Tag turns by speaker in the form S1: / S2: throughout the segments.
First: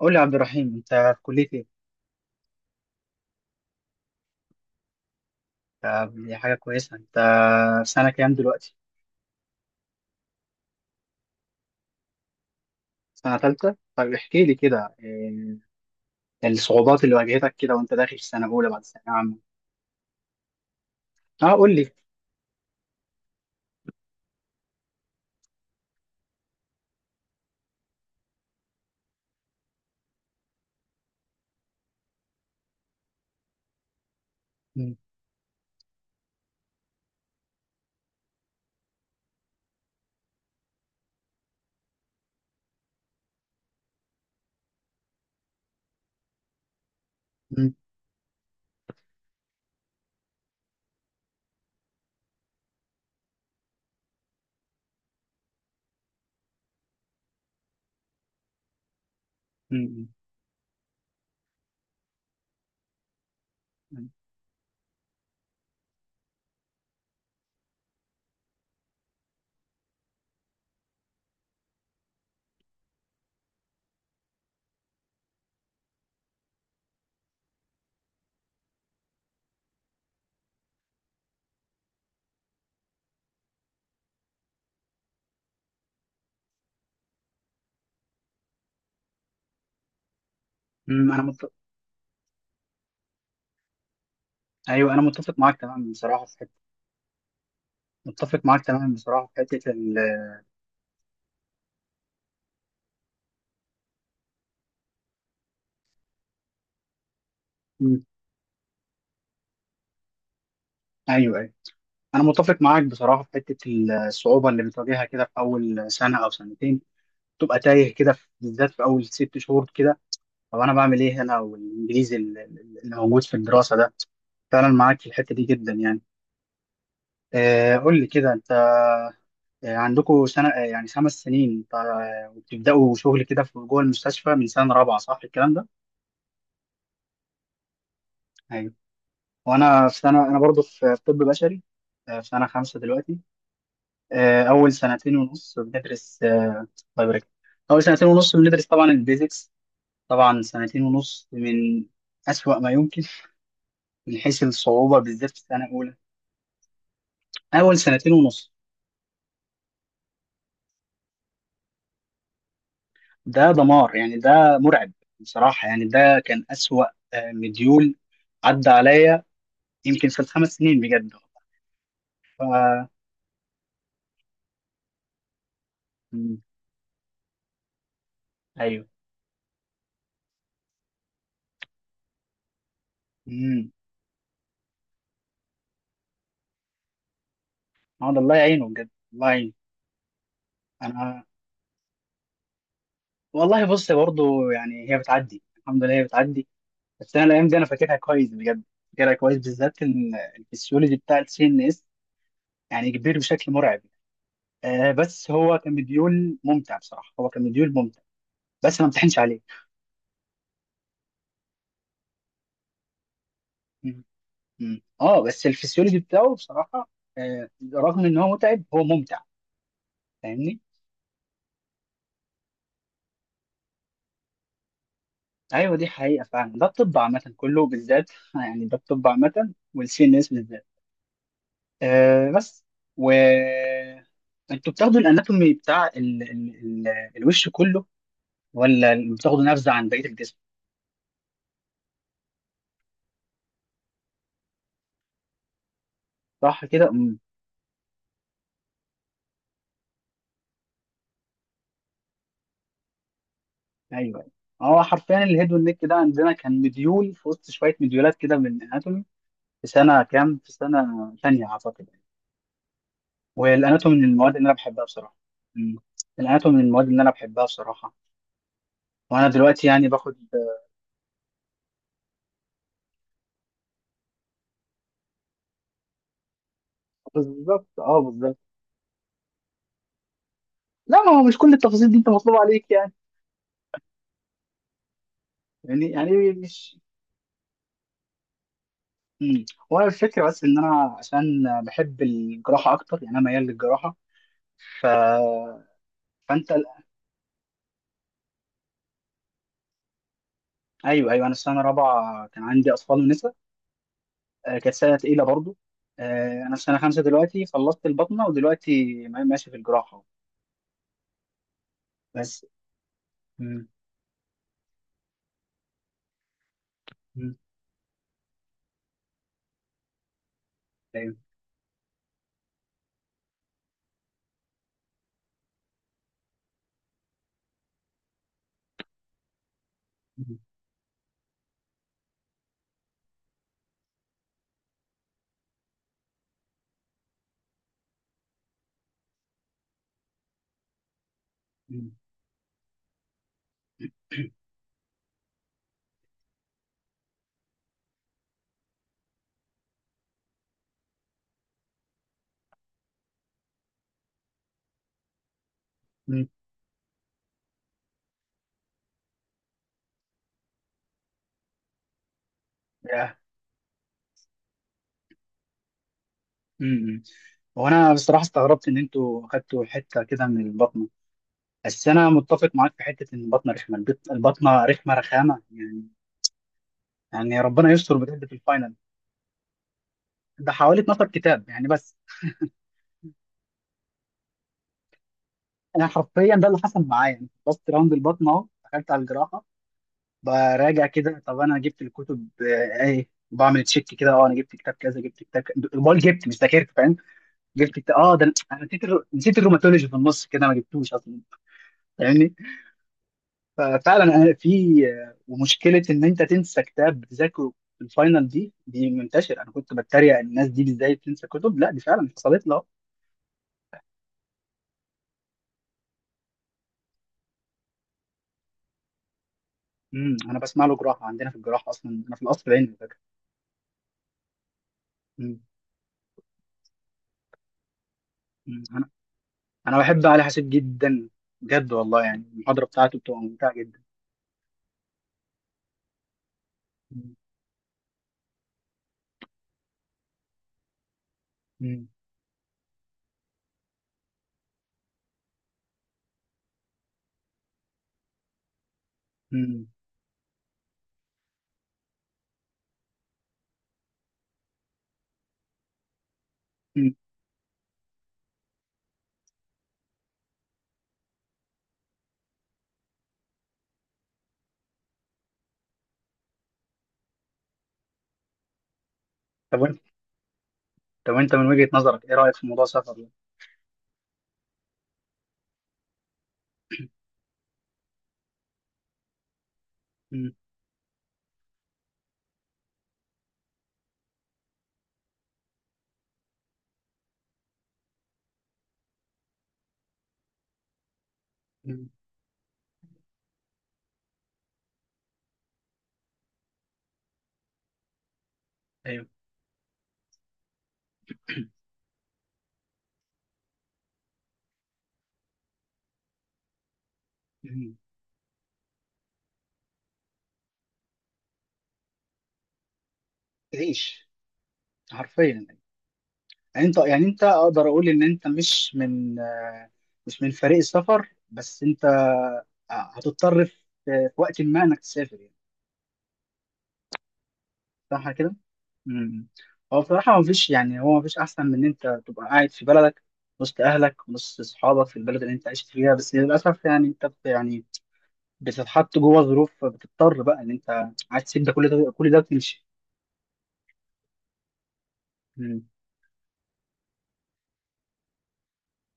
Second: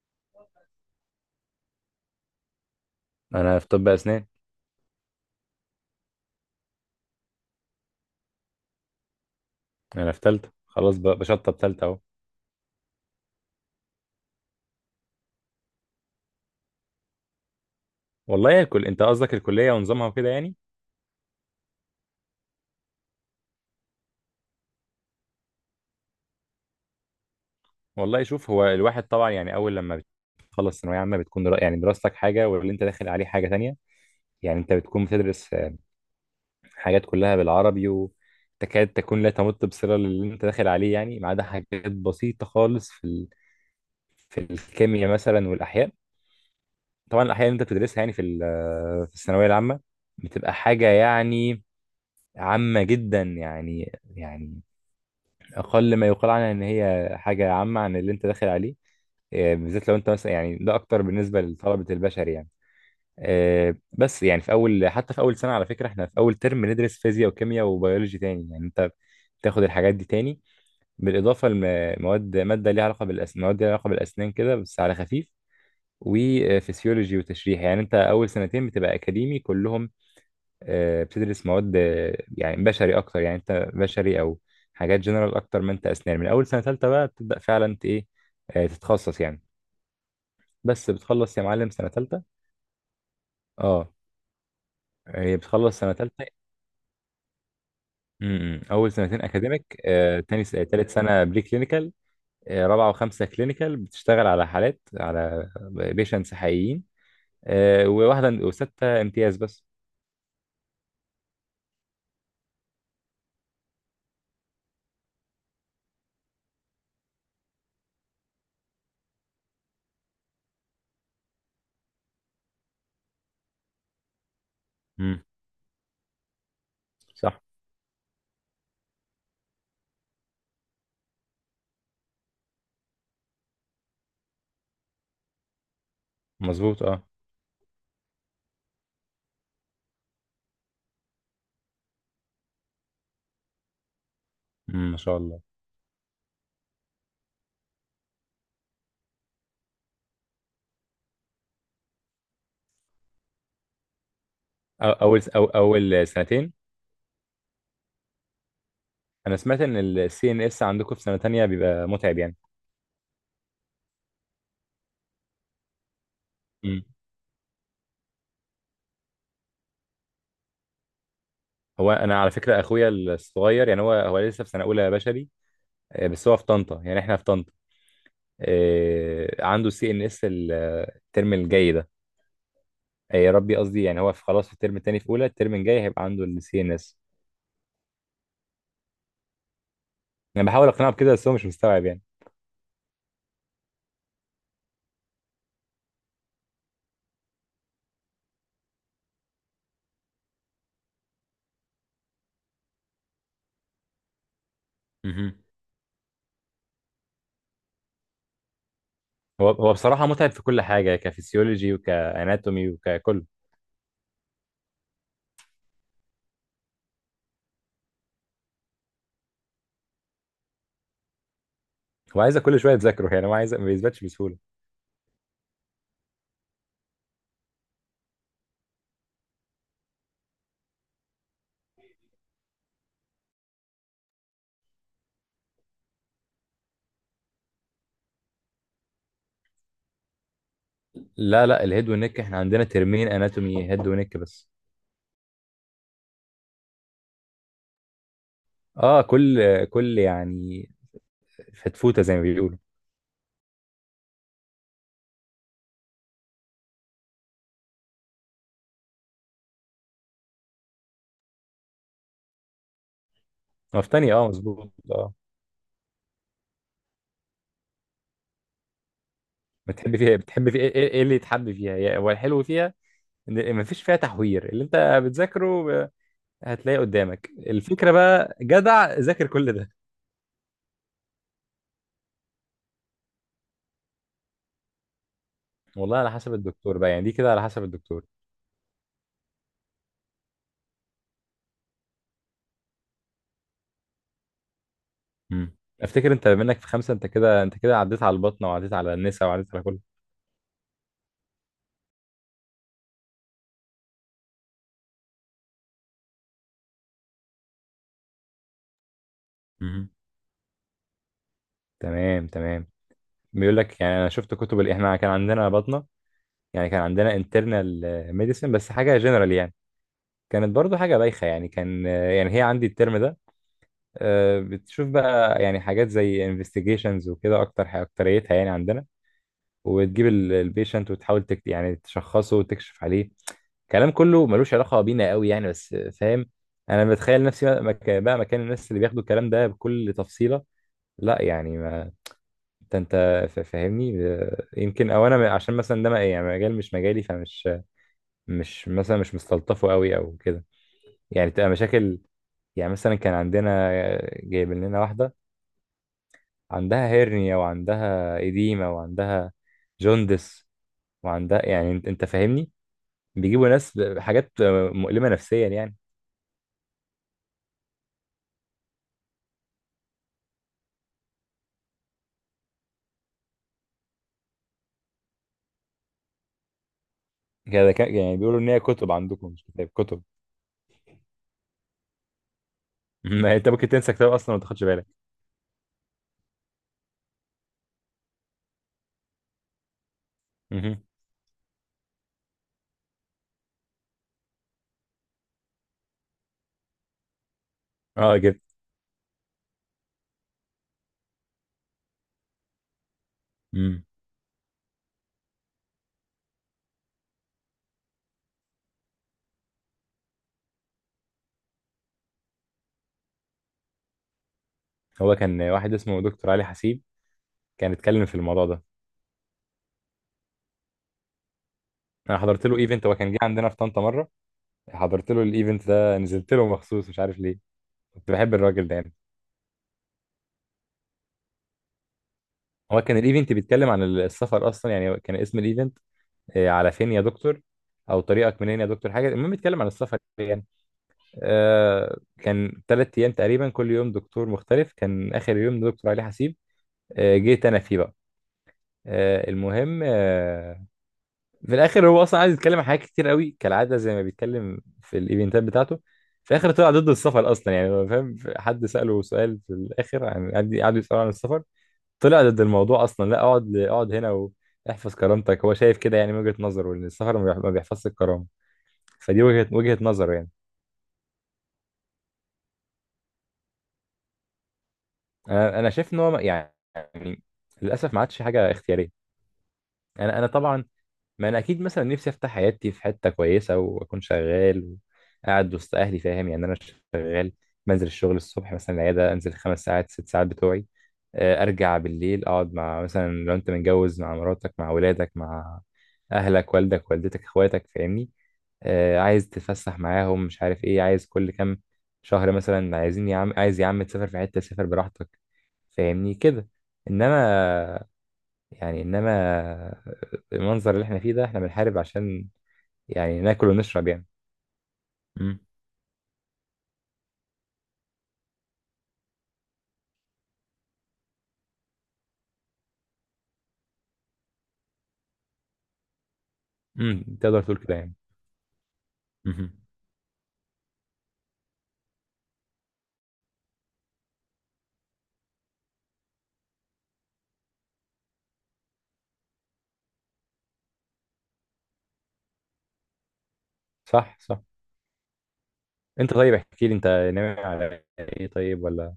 S1: قول لي يا عبد الرحيم انت في كلية ايه؟
S2: انا في طب اسنان.
S1: دي حاجة كويسة. انت في سنة كام دلوقتي؟
S2: انا في ثالثه خلاص، بشطب ثالثه اهو.
S1: سنة تالتة؟ طيب احكي لي كده إيه الصعوبات اللي واجهتك كده وانت داخل في سنة
S2: والله يا
S1: أولى بعد
S2: كل، انت
S1: ثانوية
S2: قصدك
S1: عامة.
S2: الكليه ونظامها وكده يعني.
S1: اه، قول لي.
S2: والله شوف، هو الواحد طبعا يعني اول لما بتخلص ثانويه عامه بتكون يعني دراستك حاجه واللي انت داخل عليه حاجه تانية. يعني انت
S1: م-
S2: بتكون بتدرس حاجات كلها بالعربي وتكاد تكون لا تمت بصله للي انت داخل عليه، يعني ما عدا حاجات بسيطه خالص في الكيمياء مثلا والاحياء. طبعا الاحياء اللي انت
S1: م-
S2: بتدرسها يعني في ال... آه، في الثانويه العامه بتبقى حاجه يعني عامه جدا، يعني أقل ما يقال عنها إن هي حاجة عامة عن اللي أنت داخل عليه. بالذات لو
S1: م-
S2: أنت مثلا، يعني ده أكتر بالنسبة لطلبة البشر يعني.
S1: م-
S2: بس يعني في أول، حتى في أول سنة على فكرة، إحنا في أول ترم ندرس فيزياء وكيمياء وبيولوجي تاني، يعني أنت تاخد الحاجات دي تاني. بالإضافة لمواد، مادة ليها علاقة بالأسنان، مواد ليها علاقة بالأسنان كده بس على خفيف، وفسيولوجي وتشريح. يعني أنت أول سنتين بتبقى أكاديمي كلهم. بتدرس مواد يعني بشري اكتر، يعني انت بشري او حاجات جنرال اكتر ما انت اسنان. من اول سنه ثالثه بقى بتبدا فعلا انت ايه، تتخصص يعني. بس
S1: م- انا
S2: بتخلص يا
S1: مت...
S2: معلم سنه ثالثه. اه،
S1: ايوه، انا
S2: هي
S1: متفق معاك
S2: بتخلص
S1: تماما
S2: سنه
S1: بصراحة
S2: ثالثه.
S1: في حتة. متفق معاك
S2: اول
S1: تماما
S2: سنتين
S1: بصراحة في حتة
S2: اكاديميك،
S1: ال
S2: تاني ثالث سنه بري كلينيكال، رابعه وخمسه كلينيكال بتشتغل على حالات، على بيشنتس حقيقيين،
S1: م.
S2: وواحده وسته امتياز بس.
S1: ايوه ايوه، انا متفق معاك بصراحة في حتة الصعوبة اللي بتواجهها كده في أول سنة أو سنتين. تبقى تايه كده بالذات في أول ست شهور كده، او انا بعمل ايه هنا، والانجليزي اللي موجود في الدراسه ده. فعلا معاك في
S2: امم،
S1: الحته دي جدا يعني.
S2: صح،
S1: قول لي كده انت، عندكم سنه، يعني خمس سنين وبتبداوا شغل كده في جوه المستشفى من سنه رابعه، صح الكلام ده؟
S2: مظبوط اه.
S1: ايوه. وانا في سنه، انا برضو في طب بشري، في سنه خمسه دلوقتي. اول
S2: مم، ما
S1: سنتين
S2: شاء الله.
S1: ونص بندرس بايوميديكال. اول سنتين ونص بندرس طبعا البيزكس، طبعا سنتين ونص من أسوأ ما يمكن من حيث الصعوبة بالذات في
S2: أو
S1: سنة أولى.
S2: اول سنتين.
S1: أول سنتين ونص.
S2: انا سمعت ان السي ان اس عندكم في سنه تانية بيبقى متعب يعني.
S1: ده دمار يعني، ده مرعب بصراحة، يعني ده كان
S2: امم.
S1: أسوأ مديول عدى عليا يمكن في الخمس سنين بجد.
S2: هو انا على
S1: ف
S2: فكره اخويا الصغير، يعني هو لسه في سنه اولى بشري. بس هو
S1: مم.
S2: في طنطا، يعني احنا في طنطا.
S1: أيوه.
S2: عنده السي ان اس الترم الجاي ده. يا ربي،
S1: امم،
S2: قصدي يعني هو في خلاص في الترم التاني في اولى، الترم الجاي هيبقى عنده السي ان اس.
S1: هذا الله يعينه بجد، الله يعينه.
S2: انا بحاول اقنعه بكده،
S1: أنا
S2: بس هو مش مستوعب يعني.
S1: والله بص برضه، يعني هي بتعدي الحمد لله، هي بتعدي. بس أنا الأيام دي أنا فاكرها كويس بجد، فاكرها كويس بالذات إن الفسيولوجي بتاع السي إن إس يعني كبير بشكل مرعب. آه، بس
S2: مهم.
S1: هو كان مديول ممتع بصراحة، هو كان مديول ممتع، بس ما امتحنش عليه.
S2: هو بصراحه متعب في كل حاجه، كفسيولوجي وكاناتومي وككل.
S1: مم. اه، بس الفسيولوجي بتاعه بصراحه، آه، رغم ان هو متعب هو ممتع. فاهمني؟
S2: هو عايزك كل شويه تذاكره، يعني هو عايز، ما بيثبتش بسهوله.
S1: ايوه، دي حقيقه فعلا، ده الطب عامه كله بالذات يعني، ده الطب عامه والسي ان اس بالذات. آه بس و انتوا بتاخدوا الاناتومي بتاع ال... الوش كله، ولا بتاخدوا نبذه عن بقيه الجسم؟
S2: لا، لا، الهيد والنك، احنا عندنا ترمين اناتومي هيد ونك بس.
S1: صح كده. امم.
S2: اه، كل يعني فتفوته زي ما بيقولوا.
S1: ايوه، هو حرفيا الهيد والنك ده عندنا كان مديول في وسط شويه مديولات كده من الاناتومي، في سنه كام، في سنه ثانيه اعتقد. والاناتومي من
S2: مفتني اه،
S1: المواد اللي انا
S2: مظبوط
S1: بحبها
S2: اه.
S1: بصراحه. مم. الاناتومي من المواد اللي انا بحبها بصراحه، وانا دلوقتي يعني
S2: بتحب
S1: باخد.
S2: فيها بتحب فيها ايه، إيه اللي يتحب فيها، هو الحلو فيها ان ما فيش فيها تحوير. اللي انت بتذاكره هتلاقيه قدامك.
S1: بالظبط
S2: الفكره
S1: اه،
S2: بقى،
S1: بالظبط.
S2: جدع ذاكر كل ده.
S1: لا، ما هو مش كل التفاصيل دي انت مطلوب عليك يعني يعني
S2: والله على
S1: يعني
S2: حسب
S1: مش.
S2: الدكتور بقى، يعني دي كده على حسب الدكتور.
S1: مم. هو الفكره بس ان انا عشان بحب الجراحه اكتر، يعني انا ميال للجراحه. ف
S2: امم. افتكر انت بما
S1: فانت
S2: انك في خمسه، انت كده، انت كده عديت على البطنه وعديت على النساء وعديت على كل.
S1: ايوه ايوه، انا السنه الرابعه كان عندي اطفال ونساء، كانت سنه تقيله برضو. انا في سنه خمسه دلوقتي، خلصت البطنه ودلوقتي ماشي في
S2: امم،
S1: الجراحه.
S2: تمام،
S1: بس.
S2: تمام. بيقول
S1: مم.
S2: لك يعني، انا شفت كتب احنا كان عندنا بطنه، يعني كان عندنا
S1: مم.
S2: انترنال ميديسن، بس حاجه جنرال يعني. كانت برضو حاجة
S1: ايوه.
S2: بايخة يعني، كان يعني هي عندي الترم ده. بتشوف بقى يعني حاجات زي investigations وكده، أكتر حاجة أكتريتها يعني عندنا، وتجيب
S1: مم.
S2: البيشنت وتحاول تكت، يعني تشخصه وتكشف عليه. كلام كله ملوش علاقة بينا قوي يعني، بس فاهم. أنا بتخيل نفسي بقى مكان الناس اللي بياخدوا الكلام ده بكل تفصيلة. لا يعني ما،
S1: مم.
S2: أنت فاهمني. يمكن، أو أنا عشان مثلا ده يعني مجال مش مجالي، فمش مش مثلا مش مستلطفه قوي أو كده. يعني تبقى مشاكل. يعني مثلا كان عندنا جايبين لنا واحدة
S1: مم.
S2: عندها هيرنيا وعندها إديمة وعندها جوندس وعندها، يعني انت فاهمني.
S1: ياه.
S2: بيجيبوا ناس بحاجات مؤلمة نفسيا يعني.
S1: مم. هو انا بصراحه استغربت ان انتوا خدتوا حته كده من البطنه، بس انا متفق معاك في حته ان البطنه رخمه، البطنه رخمه رخامه يعني. يعني ربنا
S2: كده
S1: يستر
S2: يعني
S1: بجد في
S2: بيقولوا ان هي
S1: الفاينل،
S2: كتب عندكم، مش كتاب، كتب.
S1: ده حوالي 12 كتاب يعني بس.
S2: ما انت ممكن تنسى كتاب اصلا وما تاخدش بالك.
S1: انا حرفيا ده اللي حصل معايا، انا خلصت راوند البطنه اهو، دخلت على الجراحه
S2: مهم.
S1: براجع كده. طب انا جبت الكتب ايه، وبعمل تشيك كده، اه انا جبت كتاب كذا، جبت بقول جبت مش ذاكرت فاهم. جبت كتاب اه،
S2: اه
S1: ده انا
S2: كده.
S1: أنا نسيت نسيت الروماتولوجي في النص كده، ما جبتوش اصلا. فاهمني؟
S2: مم.
S1: ففعلا أنا في ومشكله ان انت تنسى كتاب بتذاكره في الفاينل دي، دي منتشر، انا كنت بتريق الناس دي ازاي بتنسى كتب، لا دي فعلا حصلت له.
S2: هو كان واحد اسمه دكتور علي حسيب، كان اتكلم في الموضوع ده.
S1: امم، انا بسمع له جراحه عندنا في الجراحه اصلا، انا
S2: انا
S1: في القصر
S2: حضرت له
S1: العيني على
S2: ايفنت، هو
S1: فكره.
S2: كان جه عندنا في طنطا مره، حضرت له
S1: أمم.
S2: الايفنت ده، نزلت له مخصوص، مش عارف ليه. كنت بحب
S1: أمم.
S2: الراجل ده
S1: انا
S2: يعني.
S1: انا بحب علي حسيب جدا، بجد والله يعني المحاضره
S2: هو كان
S1: بتاعته بتبقى
S2: الايفنت
S1: ممتعه
S2: بيتكلم
S1: جدا.
S2: عن السفر اصلا، يعني كان اسم الايفنت على فين يا
S1: أمم.
S2: دكتور، او طريقك منين يا دكتور، حاجه. المهم بيتكلم عن السفر يعني.
S1: أمم.
S2: كان 3 ايام تقريبا، كل يوم دكتور مختلف، كان اخر يوم دكتور علي حسيب. جيت انا فيه بقى.
S1: أمم.
S2: المهم، في الاخر هو اصلا عايز يتكلم عن حاجات كتير قوي، كالعاده زي ما بيتكلم في الايفنتات بتاعته. في الاخر طلع ضد
S1: أمم.
S2: السفر اصلا، يعني هو فاهم، حد ساله سؤال في الاخر عن، قعدوا يسالوا عن السفر. طلع ضد الموضوع اصلا، لا اقعد، اقعد هنا واحفظ كرامتك. هو شايف كده يعني، من وجهة نظره ان السفر ما بيحفظش الكرامة. فدي وجهة
S1: طب
S2: وجهة
S1: وانت،
S2: نظره يعني.
S1: طب وانت من وجهه نظرك ايه رايك في موضوع السفر ده؟
S2: انا شايف ان هو يعني للاسف ما عادش حاجة اختيارية. انا
S1: أمم.
S2: طبعا، ما انا اكيد مثلا نفسي افتح حياتي في حتة كويسة، واكون شغال وقاعد وسط اهلي، فاهم يعني. انا شغال، بنزل الشغل الصبح مثلا، العيادة انزل 5 ساعات 6 ساعات بتوعي، ارجع
S1: أمم.
S2: بالليل، اقعد مع، مثلا لو انت متجوز مع مراتك مع ولادك مع اهلك والدك والدتك اخواتك، فاهمني.
S1: ايوه.
S2: عايز تتفسح معاهم، مش عارف ايه، عايز كل كام شهر مثلا، عايزين يا عم، عايز يا عم تسافر في حتة، سافر براحتك، فاهمني كده.
S1: أمم.
S2: انما، يعني انما المنظر اللي احنا فيه ده، احنا بنحارب عشان، يعني ناكل ونشرب يعني.
S1: تعيش،
S2: مم.
S1: حرفيا. يعني انت، يعني انت اقدر اقول ان انت مش من مش من فريق السفر، بس انت هتضطر في وقت ما انك تسافر يعني،
S2: امم، تقدر تقول كده يعني.
S1: صح كده؟ امم.
S2: مهم.
S1: هو بصراحة مفيش، يعني هو مفيش أحسن من إن أنت تبقى قاعد في بلدك، وسط أهلك وسط أصحابك في البلد اللي أنت عشت فيها، بس للأسف يعني يعني بتتحط جوه ظروف، بتضطر بقى إن أنت عايز تسيب ده، كل ده كل ده وتمشي.
S2: صح، صح.
S1: مم.
S2: انت، طيب احكي لي انت، ناوي على ايه طيب، ولا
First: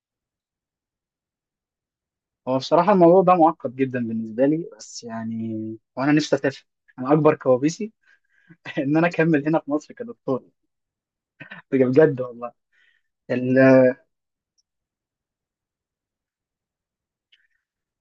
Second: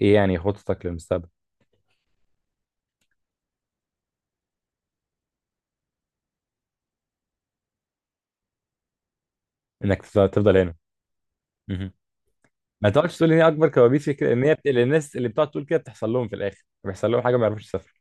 S2: ايه يعني، خططك للمستقبل
S1: هو بصراحة الموضوع ده معقد جدا بالنسبة لي، بس يعني وأنا نفسي أسافر. أنا أكبر كوابيسي ان انا اكمل هنا في مصر
S2: انك تفضل
S1: كدكتور.
S2: تفضل هنا؟
S1: بجد والله.
S2: ما تقعدش تقول ان هي
S1: ال-
S2: اكبر كوابيس، هي كده ان لأن الناس اللي بتقعد تقول كده بتحصل لهم في الاخر، بيحصل لهم حاجه ما يعرفوش يسافروا.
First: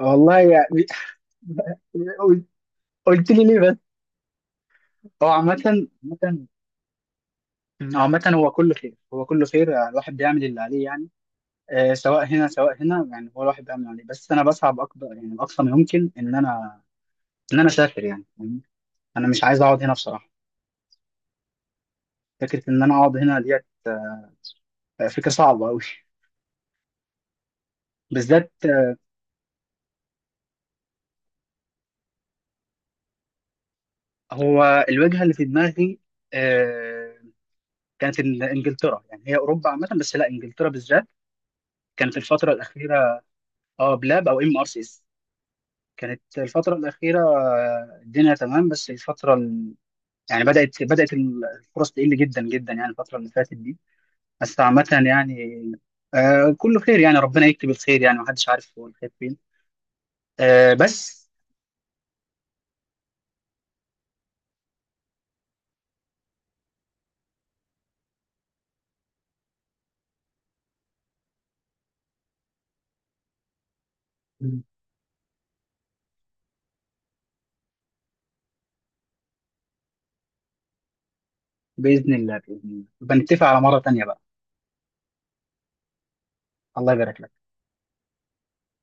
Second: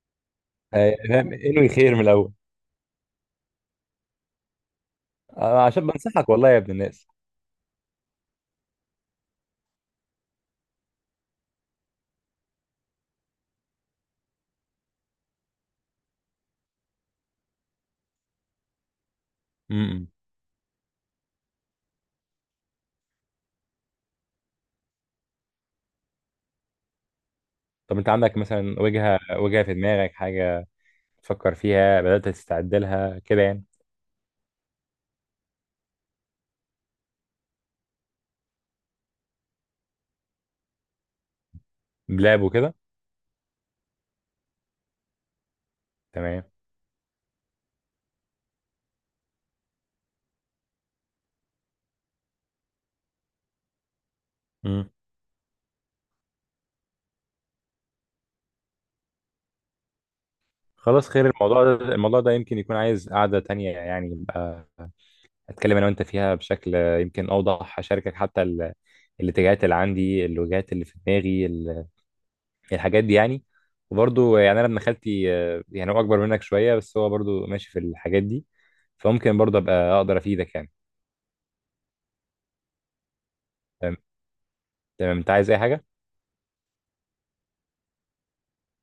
S1: والله يعني.
S2: فاهم، انوي خير من الاول.
S1: قلت لي ليه بس. هو عامة،
S2: عشان بنصحك
S1: عامة،
S2: والله يا ابن الناس.
S1: عامة هو كله خير، هو كله خير، الواحد بيعمل اللي عليه يعني. سواء هنا سواء هنا يعني، هو الواحد بيعمل اللي عليه، بس انا بسعى اكبر يعني، اقصى ما يمكن ان انا ان انا اسافر يعني، فاهمني؟ انا مش عايز اقعد هنا
S2: امم.
S1: بصراحة. فكرة ان انا اقعد هنا ديت، فكرة صعبة قوي
S2: طب انت عندك
S1: بالذات.
S2: مثلا وجهه في دماغك، حاجه تفكر فيها، بدات تستعد لها كده يعني؟
S1: هو الوجهة اللي في دماغي، آه، كانت انجلترا، يعني هي اوروبا عامه بس لا، انجلترا بالذات. كانت
S2: بلاب
S1: الفتره
S2: وكده.
S1: الاخيره. اه بلاب او ام ار سي اس. كانت
S2: تمام.
S1: الفتره الاخيره الدنيا تمام، بس الفتره ال... يعني بدات الفرص تقل جدا جدا يعني الفتره اللي فاتت دي، بس عامه
S2: امم.
S1: يعني. آه، كله خير يعني، ربنا يكتب الخير يعني، محدش عارف هو الخير فين. آه
S2: خلاص
S1: بس.
S2: خير. الموضوع ده، الموضوع ده يمكن يكون عايز قعده تانية يعني، يبقى اتكلم انا وانت فيها بشكل يمكن اوضح، اشاركك حتى الاتجاهات اللي عندي، الوجهات اللي في دماغي، الحاجات دي يعني. وبرضه يعني انا ابن خالتي، يعني هو اكبر منك شويه، بس هو برضه ماشي في الحاجات دي، فممكن برضه ابقى اقدر افيدك يعني.
S1: باذن الله باذن الله، بنتفق على مره
S2: تمام.
S1: تانيه بقى.
S2: تمام، انت عايز اي حاجه؟
S1: الله يبارك لك.